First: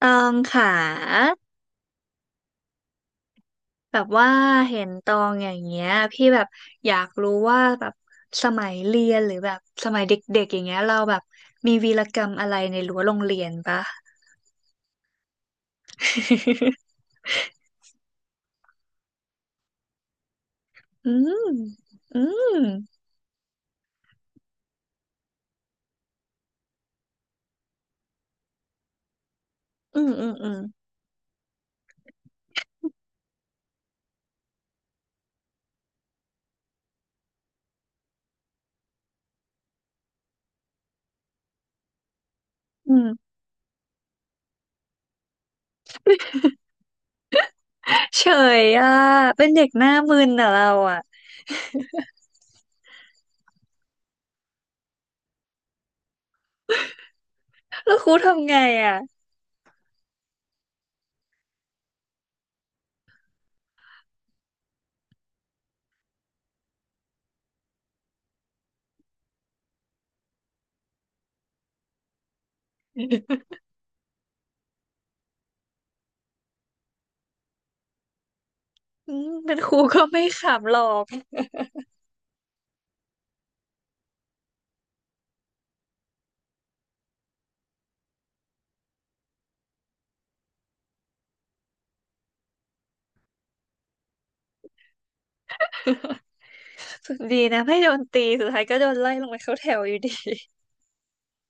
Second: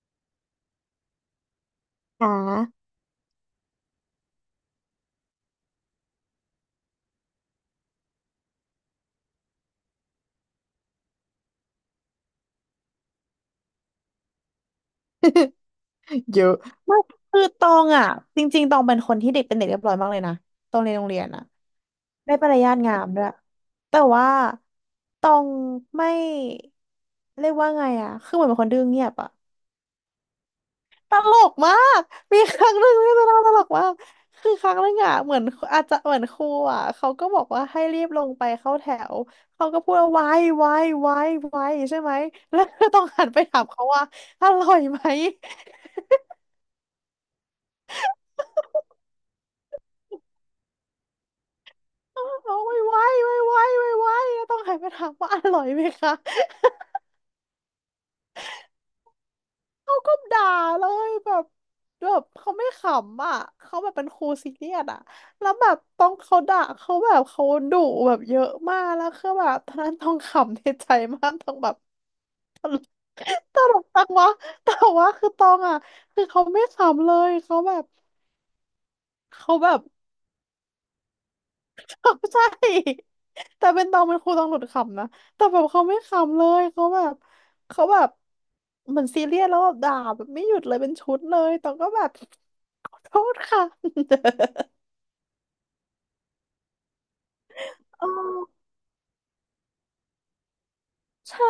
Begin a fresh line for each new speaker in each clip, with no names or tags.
ตองค่ะ
ค่ะ
แบบว่าเห็นตองอย่างเงี้ยพี่แบบอยากรู้ว่าแบบสมัยเรียนหรือแบบสมัยเด็กๆอย่างเงี้ยเราแบบมีวีรกรรมอะไรในรั้วโรงเรียนปะ
เยอะคือตองอ่ะจริงๆตองเป็นคนที่เด็กเป็นเด็กเรียบร้อยมากเลยนะตองเรียนโร ง
อื
เรียนอ่ะ
มอื
ได้ปริ
ม
ญญาตงามด้วยแต่ว่าตองไม่เรียกว่าไงอ่ะคือเหมือนเป็นคนดื้อเงียบอ่ะ
อืมอืมอืม
ตลกมากมีครั้งหนึ่งที่จะเล่าตลกมากคือครั้งหนึ่งอ่ะเหมือนอาจจะเหมือนครูอ่ะเขาก็บอกว่าให้รีบลงไปเข้าแถวเขาก็พูดว่าไว้ไว้ไว้ไว้ใช่ไหมแล้ว ก็
อื
ต้องหัน
ม
ไปถามเขาว่าอร่อยไหม
เฉยอ่ะเป็นเด็กหน้ามึนอ่ะเราอ่ะ
เอาไว้ไว้ไว้ไว้ไว้ไว้แล้วต้องหันไปถามว่าอร่อยไหมคะ
แล้วครูทำไงอ่ะ
เขาก็ด่าเลยแบบแบบเขาไม่ขำอ่ะเขาแบบเป็นครูซีเรียสอ่ะแล้วแบบต้องเขาด่าเขาแบบเขาดุแบบเยอะมากแล้วคือแบบตอนนั้นต้องขำในใจมากต้องแบบ ตลกจังวะแต่ว่าคือตองอ่ะคือเขาไม่ขำเลยเขาแบบ
อืมเป็
เขา
นค
แบ
รู
บ
ก็ไม่ขำหรอก
ใช่แต่เป็นตองเป็นครูตองหลุดขำนะแต่แบบเขาไม่ขำเลยเขาแบบเหมือนซีเรียสแล้วแบบด่าแบบไม่หยุดเลยเป็นชุดเลยตองก็แบบขอโทษค่ะ
สุดดีนะไม่โดน
เอ
ตีสุดท้า
อ
ยก็โดนไล่ลงไปเข้าแถวอยู่ดี
ใช่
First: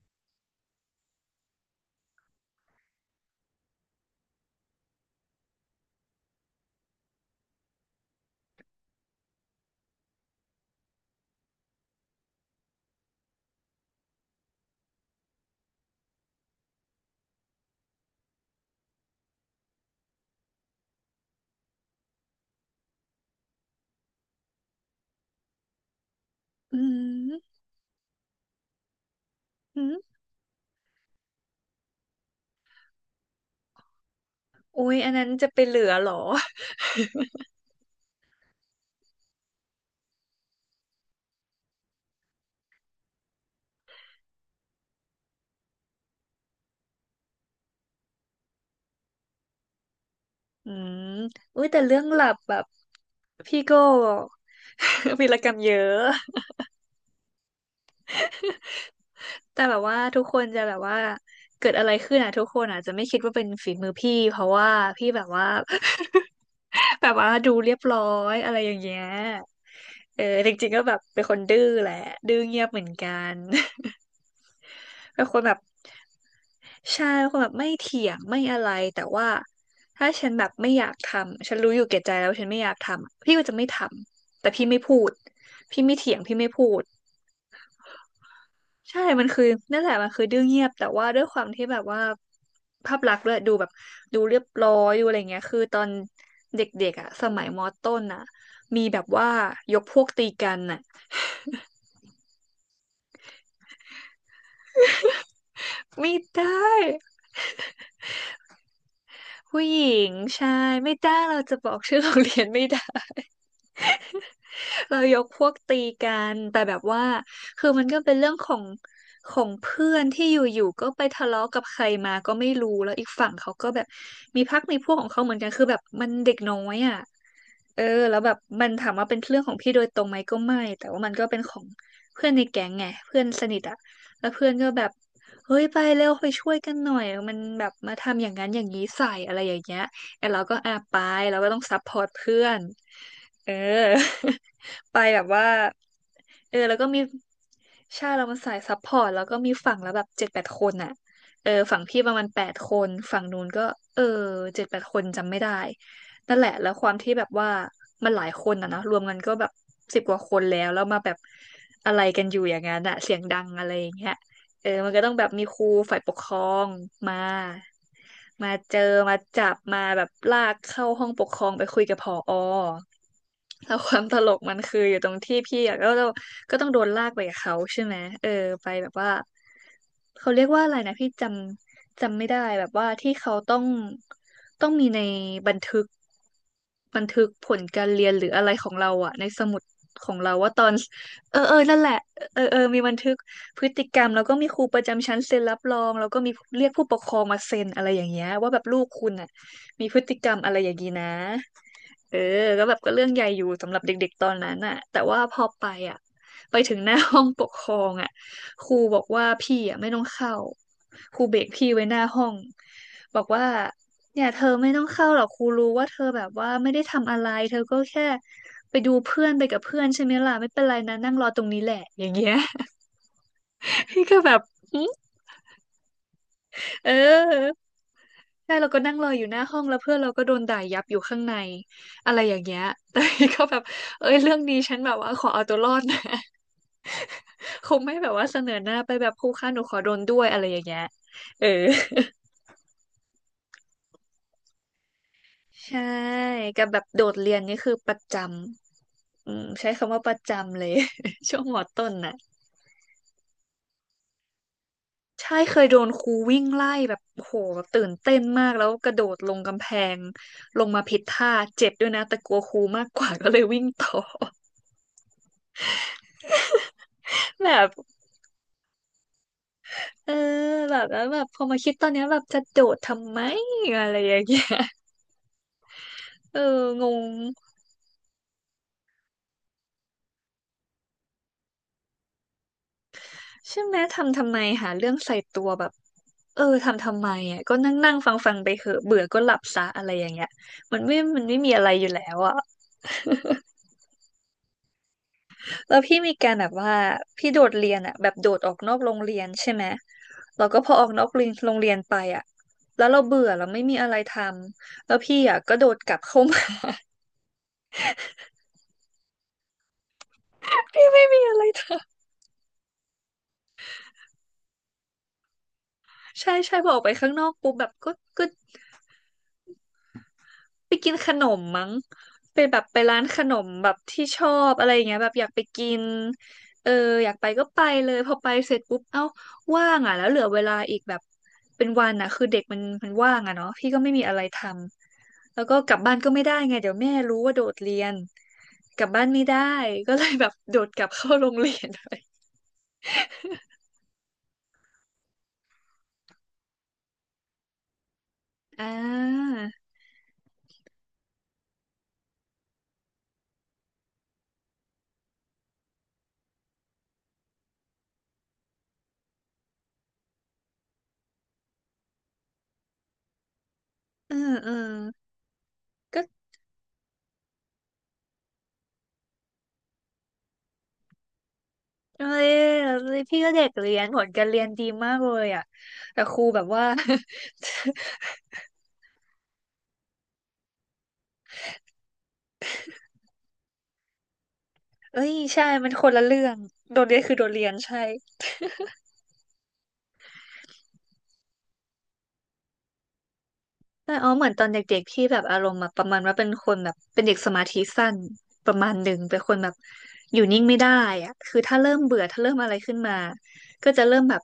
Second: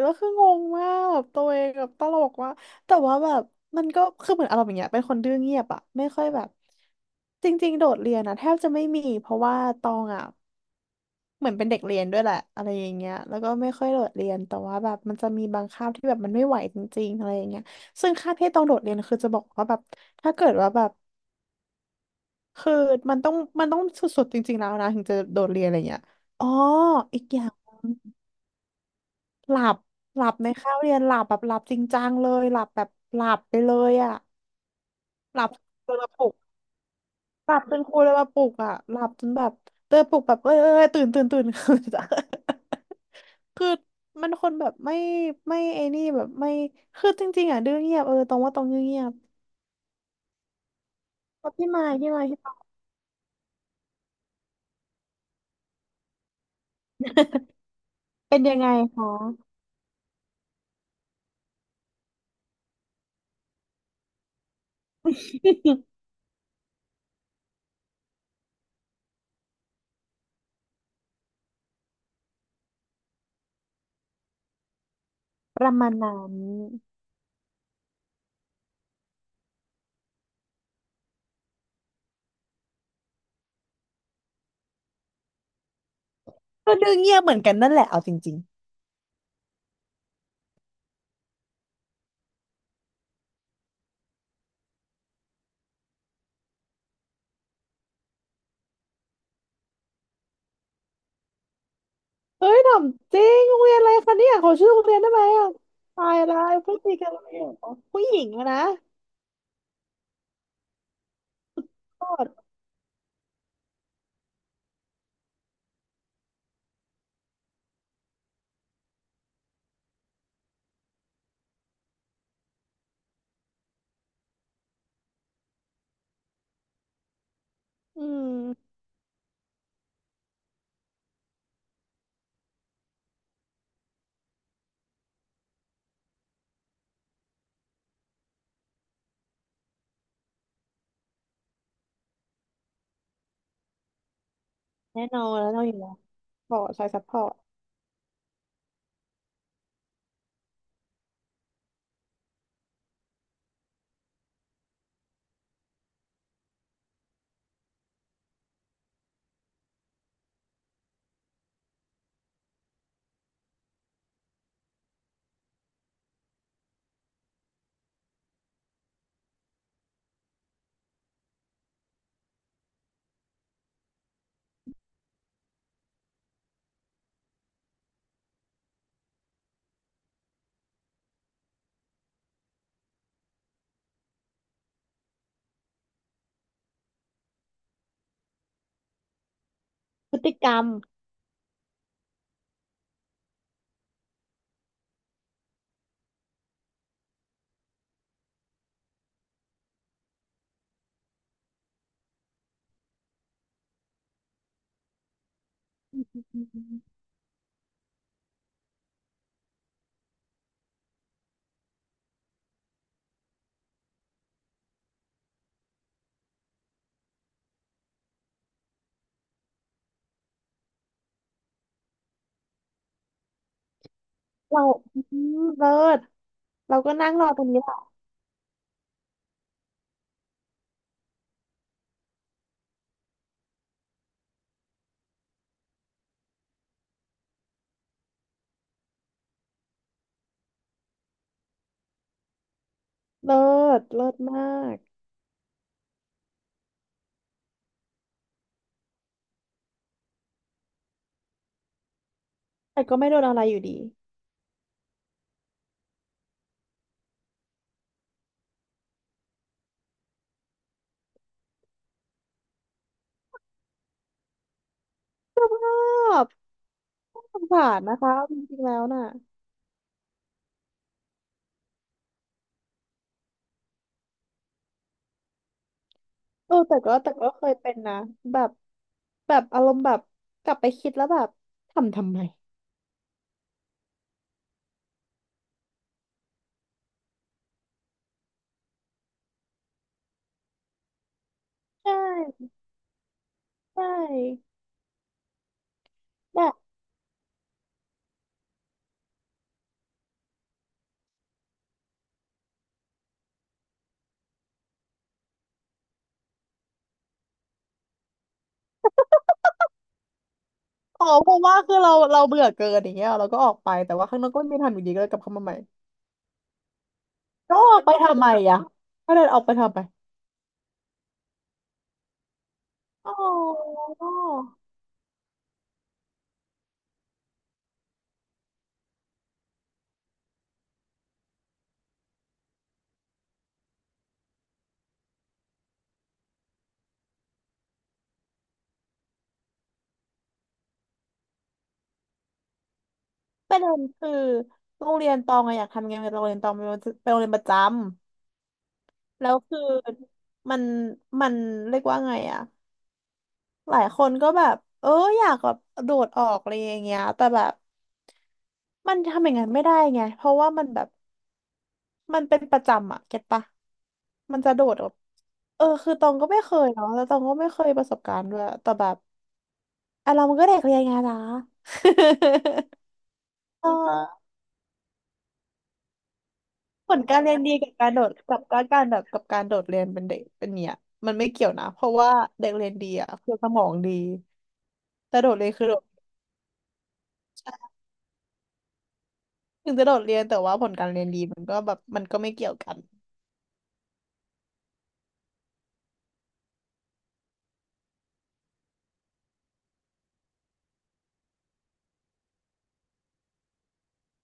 แล้วคืองงมากแบบตัวเองแบบตลกว่ากแต่ว่าแบบมันก็คือเหมือนอารมณ์อย่างเงี้ยเป็นคนดื้อเงียบอะไม่ค่อยแบบจริงๆโดดเรียนนะแทบจะไม่มีเพราะว่าตองอะ เหมือนเป็นเด็กเรียนด้วยแหละอะไรอย่างเงี้ยแล้วก็ไม่ค่อยโดดเรียนแต่ว่าแบบมันจะมีบางคาบที่แบบมันไม่ไหวจริงๆอะไรอย่างเงี้ยซึ่งคาบที่ต้องโดดเรียนคือจะบอกว่าแบบถ้าเกิดว่าแบบคือมันต้องมันต้องสุดๆจริงๆแล้วนะถึงจะโดดเรียนอะไรเงี้ยอ๋อ
อ
อีกอ
ื
ย่างหลับ
ม
หลับในคาบเรียนหลับแบบหลับจริงจังเลยหลับแบบหลับไปเลยอะ
อุ๊ยอันนั้น
ห
จะ
ลับ
ไปเหลื
จ
อ
น
เหร
มา
อ
ปลุก หลับจนครูเลยมาปลุกอ่ะหลับจนแบบเตยปลุกแบบเอ้ยเอ้ยเอ้ยตื่นตื่นตื่น คือมันคนแบบไม่ไม่ไอ้นี่แบบไม่คือจริงๆอ่ะดื้อเงียบเออตรงว่าตรงดื้อเงียบ
อืม
แล้ว
อุ๊ย
พี่
แต่
มาย
เรื่อง
พี่
ห
มา
ลั
ย
บ
พี่
แบ
มา
บ
ย
พี่โก้ วีรกรรมเยอะ
เป็นยังไงคะ
แต่แบบว่าทุกคนจะแบบว่าเกิดอะไรขึ้นอ่ะทุกคนอาจจะไม่คิดว่าเป็นฝีมือพี่เพราะว่าพี่แบบว่า แบบว่าดูเรียบร้อยอะไรอย่างเงี้ยเออจริงๆก็แบบเป็นคนดื้อแหละดื้อเงียบเหมือนกัน เป็นคนแบบ
ประมาณนั้น
ใช่เป็นคนแบบไม่เถียงไม่อะไรแต่ว่าถ้าฉันแบบไม่อยากทำฉันรู้อยู่แก่ใจแล้ววาฉันไม่อยากทำพี่ก็จะไม่ทำแต่พี่ไม่พูดพี่ไม่เถียงพี่ไม่พู
ก็
ด
ดื้อเงียบเหมือนกันนั่นแหละเอาจริง
ใช่มันคือนั่นแหละมันคือดื้อเงียบแต่ว่าด้วยความที่แบบว่าภาพลักษณ์ด้วยดูแบบดูเรียบร้อยดูอะไรเงี้ยคือตอนเด็กๆอ่ะสมัยมอต้นอ่ะมีแบบว่ายกพวกตีกันอ่ะ
ๆเฮ้ยถามจริงโรงเรียนอะไรคะเนี่ยขอชื่อโรงเรียนได้ไหมอ่ะตา
ไม่
ยละ
ได้
ไอ้พวกตีกันอะไรอ่ะอ๋อผู้หญิงอะนะ
ผู้หญิงใช่ไม่ได้เราจะบอกชื่อ
ก
โร
อ
งเรี
ด
ยนไม่ได้ เรายกพวกตีกันแต่แบบว่าคือมันก็เป็นเรื่องของของเพื่อนที่อยู่ๆก็ไปทะเลาะกับใครมาก็ไม่รู้แล้วอีกฝั่งเขาก็แบบมีพรรคมีพวกของเขาเหมือนกันคือแบบมันเด็กน้อยอ่ะเออ
อื
แล้วแบบมัน
ม
ถามว่าเป็นเรื่องของพี่โดยตรงไหมก็ไม่แต่ว่ามันก็เป็นของเพื่อนในแก๊งไงเพื่อนสนิทอ่ะแล้วเพื่อนก็แบบเฮ้ยไปเร็วไปช่วยกันหน่อยมันแบบมาทำอย่างนั้นอย่างนี้ใส่อะไรอย่างเงี้ย ไอ้เราก็อ่ะไปเราก็ต้องซัพพอร์ตเพื่อนเออ ไป
แน่น
แบ
อ
บ
น
ว่า
แล้วนรนอยู่แล้วบ
เอ
อ
อ
ด
แล้ว
สา
ก็
ยซั
มี
พพอร์ต
ใช่เรามันสายซัพพอร์ตแล้วก็มีฝั่งแล้วแบบเจ็ดแปดคนอ่ะเออฝั่งพี่ประมาณแปดคนฝั่งนู้นก็เออเจ็ดแปดคนจำไม่ได้นั่นแหละแล้วความที่แบบว่ามันหลายคนอ่ะนะรวมกันก็แบบสิบกว่าคนแล้วแล้วมาแบบอะไรกันอยู่อย่างนั้นอะเสียงดังอะไรอย่างเงี้ย เออมันก็ต้องแบบมีครูฝ่ายปกครองมามาเจอ มาจับมาแบบลากเข้าห้องปกครองไปคุยกับผอแล้วความตลกมันคืออยู่ตรงที่พี่อะก็ต้องโดนลากไปกับเขาใช่ไหมเออไปแบบว่าเขาเรียกว่าอะไรนะพี่จำไม่ได้แบบว่าที่เขาต้องมีในบันทึกบันทึกผลการเรียนหรืออะไรของเราอะในสมุดข
พ
อง
ฤ
เรา
ติกร
ว่า
ร
ต
ม
อนเออเออนั่นแหละเออเออมีบันทึก พฤติกรรมแล้วก็มีครูประจำชั้นเซ็นรับรองแล้วก็มีเรียกผู้ปกครองมาเซ็นอะไรอย่างเงี้ยว่าแบบลูกคุณอ่ะมีพฤติกรรมอะไรอย่างงี้นะเออก็แบบก็เรื่องใหญ่อยู่สำหรับเด็กๆตอนนั้นอ่ะแต่ว่าพอไปอ่ะไปถึงหน้าห้องปกครองอ่ะครูบอกว่าพี่อ่ะไม่ต้องเข้าครูเบรกพี่ไว้หน้าห้องบอกว่าเนี่ยเธอไม่ต้องเข้าหรอกครูรู้ว่าเธอแบบว่าไม่ได้ทำอะไรเธอก็แค่ไปดูเพื่อนไปกับเพื่อนใช่ไหมล่ะไม่เป็นไรนะนั่งรอตรงนี้แหละอย่างเงี้ย พี่ก็แบบ
เรา
หึ
อืมเลิศเรา
เ
ก็นั่งรอตรงนี้
ออ
แหละ
ใช่เราก็นั่งรออยู่หน้าห้องแล้วเพื่อนเราก็โดนด่ายับอยู่ข้างในอะไรอย่างเงี้ยแต่พี่ก็แบบเอ้ยเรื่องนี้ฉันแบบว่าขอเอาตัวรอดนะ คงไม่แบบว่าเสนอหน้าไปแบบครูคะหนูขอโดนด้วยอะไรอย่างเงี้ยเออ
เลิศเลิศมาก
ใช่กับแบบโดดเรียนนี่คือประจำอืมใช้คำว่าประจำเลย ช่วงมอต้นน่ะ
แต่ก็ไม่โดนอะไรอยู่ดี
ใช่เคยโดนครูวิ่งไล่แบบโหแบบตื่นเต้นมากแล้วกระโดดลงกำแพงลงมาผิดท่าเจ็บด้วยนะแต่กลัวครูมากกว่าก็เลยวิ่งต่อ
ชอบสง
แบ
สาร
บ
นะคะจริงๆแล้วน่ะ
เออแบบแล้วแบบพอมาคิดตอนเนี้ยแบบจะโดดทำไมอะไรอย่างเงี้ย เออ
เออแต่
ง
ก็แต่
ง
ก็เคยเป็นนะแบบแบบอารมณ์แบบกลับไปคิดแล้วแบบทำทำไม
ใช่ไหมทำทำไมหาเรื่องใส่ตัวแบบเออทำทำไมอ่ะก็นั่งนั่งฟังฟังไปเหอะเบื่อก็หลับซะอะไรอย่างเงี้ยมันไม่มีอะไรอ
ใช
ยู่แล้วอ่ะ
่ใช่
แล้วพี่มีการ
แบ
แบบ
บ
ว่าพี่โดดเรียนอะแบบโดดออกนอกโรงเรียนใช่ไหมแล้วก็พอออกนอกเรียนโรงเรียนไปอะแล้วเราเบื่อเราไม่มีอะไรทำแล้วพี่อะก็โดดกลับเข้ามา พี่
อ๋
ไม่
อ
มี
เพ
อะ
ราะ
ไร
ว่า
ท
คือเราเบื่อเกินอย่างเงี้ยเราก็ออกไปแต่ว่าข้างนอกก็ไม่ทำอยู่ดีก็เลยกลับเข้ามาใหม่
ำใช่ใช่พอออกไปข้างนอกปุ๊บ
ก็
แบบ
ออก
ก็
ไปทำ
ก็
ไมอ่ะก็เลยออกไปทำไม
ไปกินขนมมั้งไปแบบไปร้าน
อ๋อ
ขนมแบบที่ชอบอะไรอย่างเงี้ยแบบอยากไปกินเอออยากไปก็ไปเลยพอไปเสร็จปุ๊บเอ้าว่างอ่ะแล้วเหลือเวลาอีกแบบเป็นวันอ่ะคือเด็กมันว่างอ่ะเนาะพี่ก็ไม่มีอะไรทำ แล้วก็กลับบ้านก็ไม่ได้ไงเดี๋ยวแม่รู้ว่าโดดเรียนกลับบ้านไม่ได้ก็เลยแบบโดดกลับเข้าโรงเรียนไป
ประเด็นคือโรงเรียนตองอะอยากทำงานกับโรงเรียนตองเป็นเป็นโรงเรียนประจำ
อ่
แล้
า
วคือมันมันเรียกว่าไงอะหลายคนก็แบบเอออยากแบบโดดออกอะไรอย่างเงี้ยแต่แบบมันทำอย่างนั้นไม่ได้ไงเพราะว่ามันแบบมันเป็นประจำอะเก็ตปะ
อืม
มัน
อื
จะโด
ม
ดออกเออคือ
ก็
ตองก็ไม่เคยเนาะแล้วตองก็ไม่เคยประสบการณ์ด้วยแต่แบบอ่ะเรามันก็เด็กเรียนไงล่ะ
เอ้ย พี่ก็เด็ก
เ
เรียนผลกา
ออ
รเรียนดีมากเลยอ่ะแต่ครูแบบว่า
ผลการเรียนดีกับการโดดกับการแบบกับการโดดเรียนเป็นเด็กเป็นเนี่ยมันไม่เกี่ยวนะเพราะว่าเด็กเรียนดีอ่ะคือสมองดี
เอ้ย
แต่โดด
ใช่
เรียนคือ
มัน
โด
ค
ด
นละเรื่องโดดเรียนคือโดดเรียนใช่
ถึงจะโดดเรียนแต่ว่าผลการเรียนดีมันก็แบบมันก็ไม่เกี่ยวกัน
แต่อ๋อเหมือนตอนเด็กๆที่แบบอารมณ์แบบประมาณว่าเป็นคนแบบเป็นเด็กสมาธิสั้นประมาณหนึ่งเป็นคนแบบอยู่นิ่งไม่ได้อะคือถ้าเริ่มเบื่อถ้าเริ่มอะไรขึ้นมาก็จะเริ่มแบบ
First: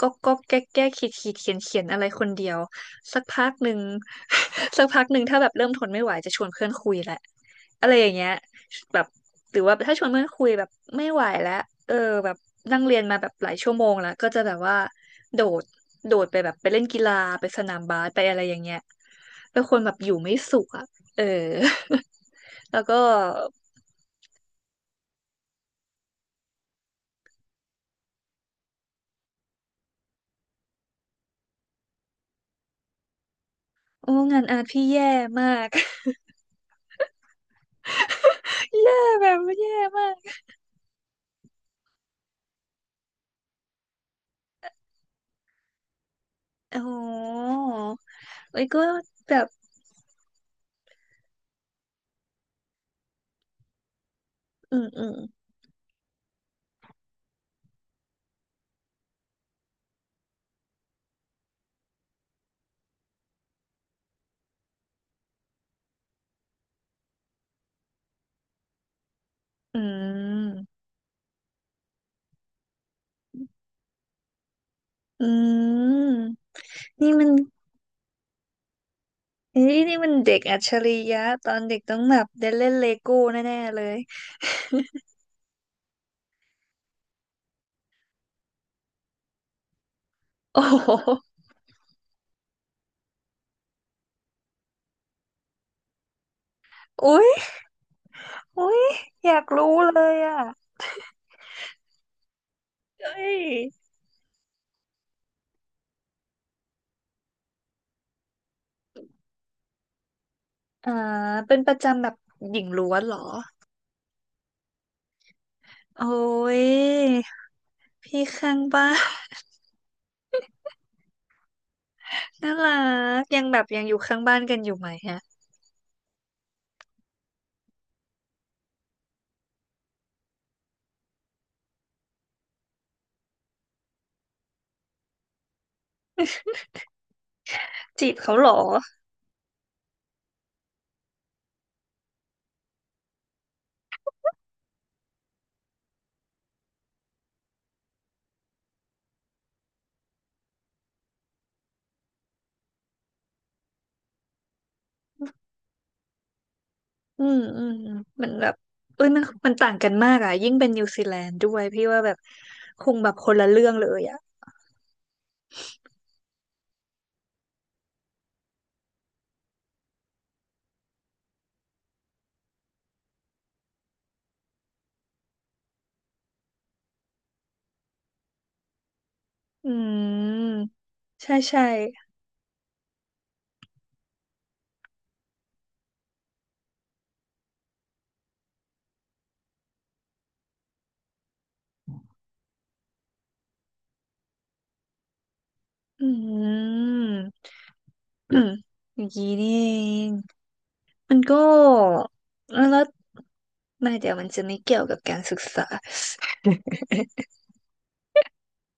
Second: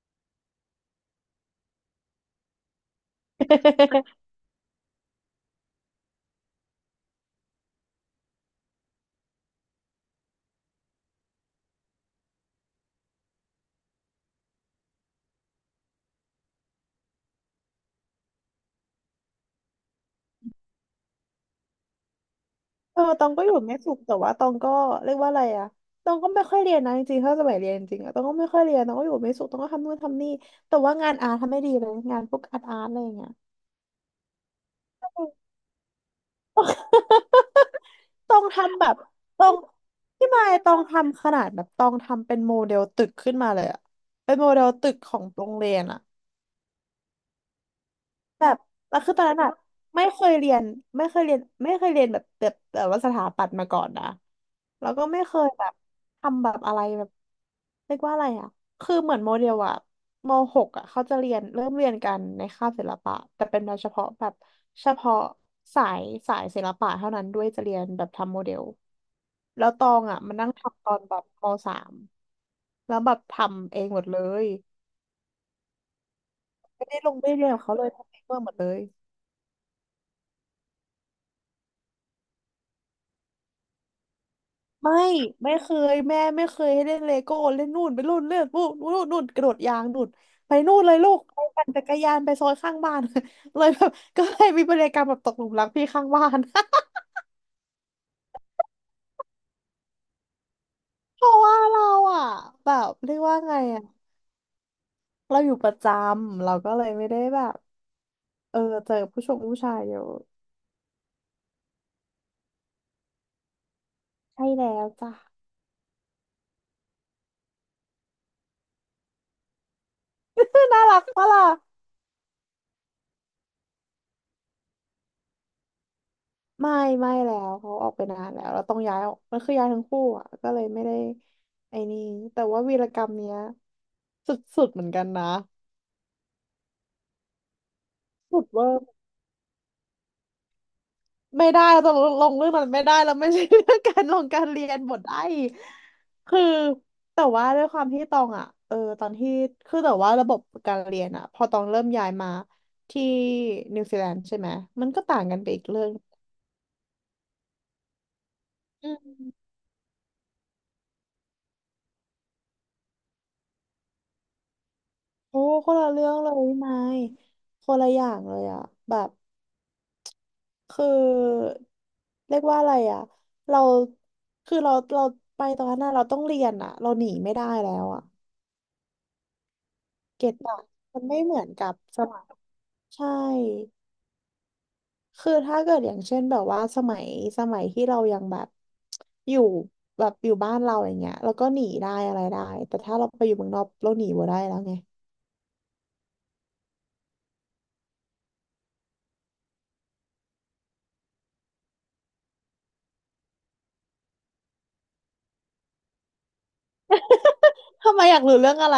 ก็แก้แก้ขีดขีดเขียนเขียนอะไรคนเดียวสักพักหนึ่ง สักพักหนึ่งถ้าแบบเริ่มทนไม่ไหวจะชวนเพื่อนคุยแหละอะไรอย่างเงี้ยแบบ หรือว่าถ้าชวนเพื่อนคุยแบบไม่ไหวแล้วเออแบบนั่งเรียนมาแบบหลายชั่วโมงแล้วก็จะแบบว่าโดดโดดไปแบบไปเล่นกีฬาไปสนามบาสไปอะไรอย่างเงี้ยเป็นคนแบบอยู่ไม่สุขอ่ะเออ แล้วก็
เออตองก็อยู่ไม่สุขแต่ว่าตองก็เรียกว่าอะไรอ่ะตองก็ไม่ค่อยเรียนนะจริงๆถ้าสมัยเรียนจริงอะตองก็ไม่ค่อยเรียนตองก็อยู่ไม่สุขตองก็ทำนู่นทำนี่แต่ว่างานอาร์ทำไม่ดีเลยงานพวกอาร์ตอาร์ตอะไรอย่างเงี้ย
โอ้งานอาร์ตพี่แย่มาก
ต้อง ทำแบบ
แย่แบบ
ต้อง
แย่มาก
พี่มายต้องทำขนาดแบบต้องทำเป็นโมเดลตึกขึ้นมาเลยอะเป็นโมเดลตึกของโรงเรียนอะ
อ๋อ
แบบ
เอ้ยก็
แล้วคือตอน
แบ
นั้น
บ
อะไม่เคยเรียนไม่เคยเรียนไม่เคยเรียนแบบว่าสถาปัตย์มาก่อนนะ
อืม
แล้ว
อื
ก็
ม
ไม่เคยแบบทำแบบอะไรแบบเรียกว่าอะไรอะคือเหมือนโมเดลอะมหกอะเขาจะเริ่มเรียนกันในคาบศิลปะแต่เป็นเฉพาะแบบเฉพาะสายสายศิลปะเท่านั้นด้วยจะเรียนแบบทำโมเดลแล้ว
อื
ตองอะมันนั่ง
ม
ทำตอนแบบมสามแล้วแบบทำเองหมดเลย
อืม
ไม่ได้ล
นี่
ง
มั
ไม่
น
ได้เรียนกับเขาเลยทำเองหมดเลย
เฮ้ยนี่มันเด็กอัจฉริยะตอนเด็กต้องแบบได้เล่นเลโก้แน่ๆเลย
ไม่ไม่เคยแม่ไม่เคยให้เล่นเลโก้เล่นนู่นไปนู่นเล่นนู่นกระโดดยางนู่นไป
โอ้
นู่นเลยลูก
โห
ไปปั่นจักรยานไปซอยข้างบ้าน เลยแบบก็เลยมีพฤติกรรมแบบตกหลุมรักพี่ข้างบ้าน
อุ๊ยอุ๊ยอยากรู้เลยอ่ะ
เพราะว่าเราอ่ะแบบ
เอ้
เรียกว่า
ย
ไงอ่ะเราอยู่ประจำเราก็เลยไม่ได้แบบเออเจอผู้ชายเยอะ
อ่าเป็นประจำแบบหญิงล้วนเหรอ
ใช่แล้วจ้ะ
โอ้ยพี่ข้างบ้าน
น่ารักปะล่ะ
น่ารักยังแบบยังอยู่ข้างบ้านกันอยู่ไหมฮะ
ไม่ไม่แล้วเขาออกไปนานแล้วเราต้องย้ายออกมันคือย้ายทั้งคู่อ่ะก็เลยไม่ได้ไอ้นี่แต่ว่าวีรกรรมเนี้ยสุดๆเหมือนกันนะ
จีบเขา
สุ
เหร
ด
อ
เวอร์ไม่ได้เราจะลงเรื่องนั้นไม่ได้เราไม่ใช่เรื่องการลงการเรียนหมดไอ้คือแต่ว่าด้วยความที่ตองอ่ะเออตอนที่คือแต่ว่าระบบการเรียนอ่ะพอตองเริ่มย้ายมาที่นิวซีแลนด์ใช่ไหมมันก็ต่างกันไปอีกเรื่อง
อืมอืมอืมมันแบบ
อื
เอ้ยมัน
ม
มันต่างกันมากอ่ะยิ่งเป็นนิวซีแลนด์ด้วยพี่ว่าแบบคงแบบคนละเรื่องเลยอ่ะ
โอ้คนละเรื่องเลยนายคนละอย่างเลยอ่ะแบบ คือเรียกว่าอะไรอ่ะเราคือเราไปตอนนั้นน่ะเราต้องเรียนอ่ะเราหนีไม่ได้แล้วอ่ะ
อื
เก็ตอ่ะ
ม
มันไม่เห
ใช่
มือน
ใช่
กับสมัยใช่คือถ้าเกิดอย่างเช่นแบบว่าสมัยที่เรายังแบบอยู่แบบอยู่บ้านเราอย่างเงี้ยเราก็หนีได้อะไรได้แต่ถ้าเราไปอยู่เมืองนอกเราหนีบ่ได้แล้วไง
อืม อย่างนี้นี่เองมันก็แล้วไม่เดี๋ยวมันจะไม่เกี่ยวกับการศึกษา
ทำไมอยากรู้เรื่องอะไร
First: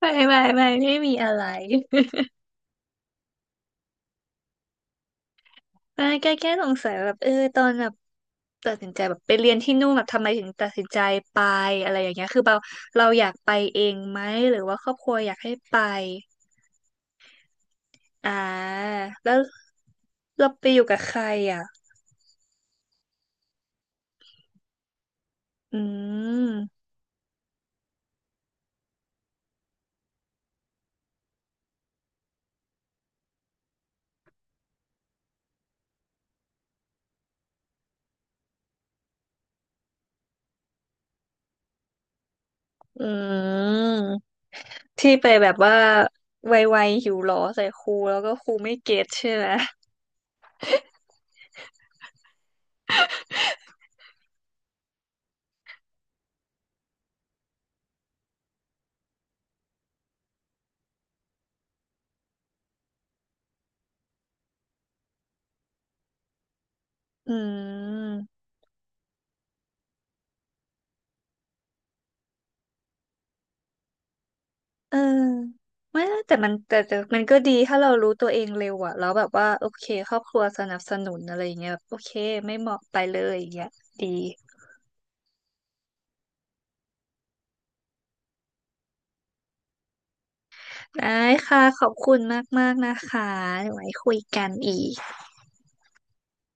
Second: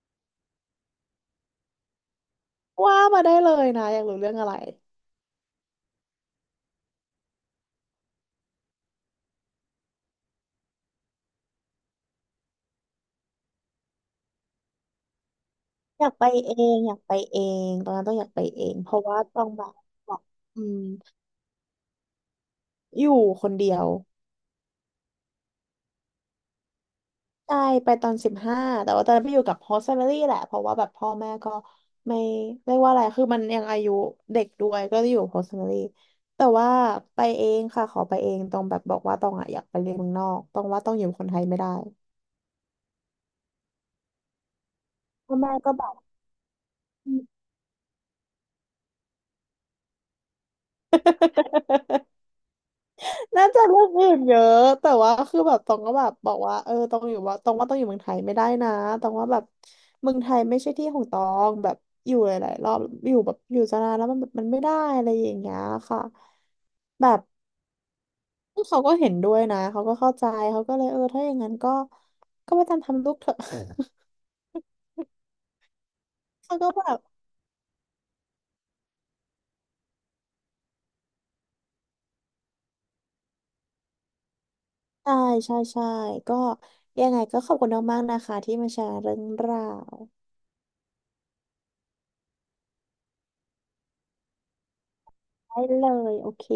ไม่ไม่ไม่ไม่มีอะไร
ว่ามาได้เลยนะอยากรู้เรื่องอะไร
ไม่แค่สงสัยแบบเออตอนแบบตัดสินใจแบบไปเรียนที่นู่นแบบทำไมถึงตัดสินใจไปอะไรอย่างเงี้ยคือเราอยากไปเองไหมหรือว่าครอบครัวอยากให้ไป
อยากไปเองตอนนั้นต้องอยา
อ่า
กไปเองเพราะว่า
แล้ว
ต้องแบบบอก
เรา
อื
ไปอ
ม
ยู่กับใครอ่ะ
อยู่คนเดียว
อืม
ใช่ไปตอน15แต่ว่าตอนนั้นไปอยู่กับโฮสต์แมลี่แหละเพราะว่าแบบพ่อแม่ก็ไม่เรียกว่าอะไรคือมันยังอายุเด็กด้วยก็อยู่โฮสต์แลี่แต่ว่าไปเองค่ะขอไปเองต้องแบบบอกว่าต้องอะอยากไปเรียนเมืองนอกต้องว่าต้องอยู่คนไทยไม่ได้
อืม ที่ไป
พ่อ
แบ
แม่
บ
ก็
ว่า
แบบ
ไวๆหิวหรอใส่ครูแล้วก็ครูไม่เก็ตใช่ไหม
น่าจะเรื่องอื่นเยอะแต่ว่าคือแบบตองก็แบบบอกว่าเออตองอยู่ว่าตองว่าตองอยู่เมืองไทยไม่ได้นะตองว่าแบบเมืองไทยไม่ใช่ที่ของตองแบบอยู่หลายๆรอบอยู่แบบอยู่จะนานแล้วมันแบบมันไม่ได้อะไรอย่างเงี้ยค่ะแบบ
อืม
เขาก็เห็นด้วยนะเขาก็เข้าใจเขาก็เลยเออถ้าอย่างนั้นก็ไปตามทำลูกเถอะ
เออไม่นะแต่ มัน
เขาก็
แต่
แบ
แต่
บ
มันก็ดีถ้าเรารู้ตัวเองเร็วอะแล้วแบบว่าโอเคครอบครัวสนับสนุนอะไรอย่างเงี้ยแบบโอเคไม่เหมาะไปเลยอย่างเงี้ยดี
ใช่ใช่ใช่ก็ยังไงก็ขอบคุณมากๆนะคะที่มาแชร์เรื่องราว
ได้ค่ะขอบคุณมากๆนะคะเดี๋ยวไว้คุยกันอีก
ได้เลยโอเค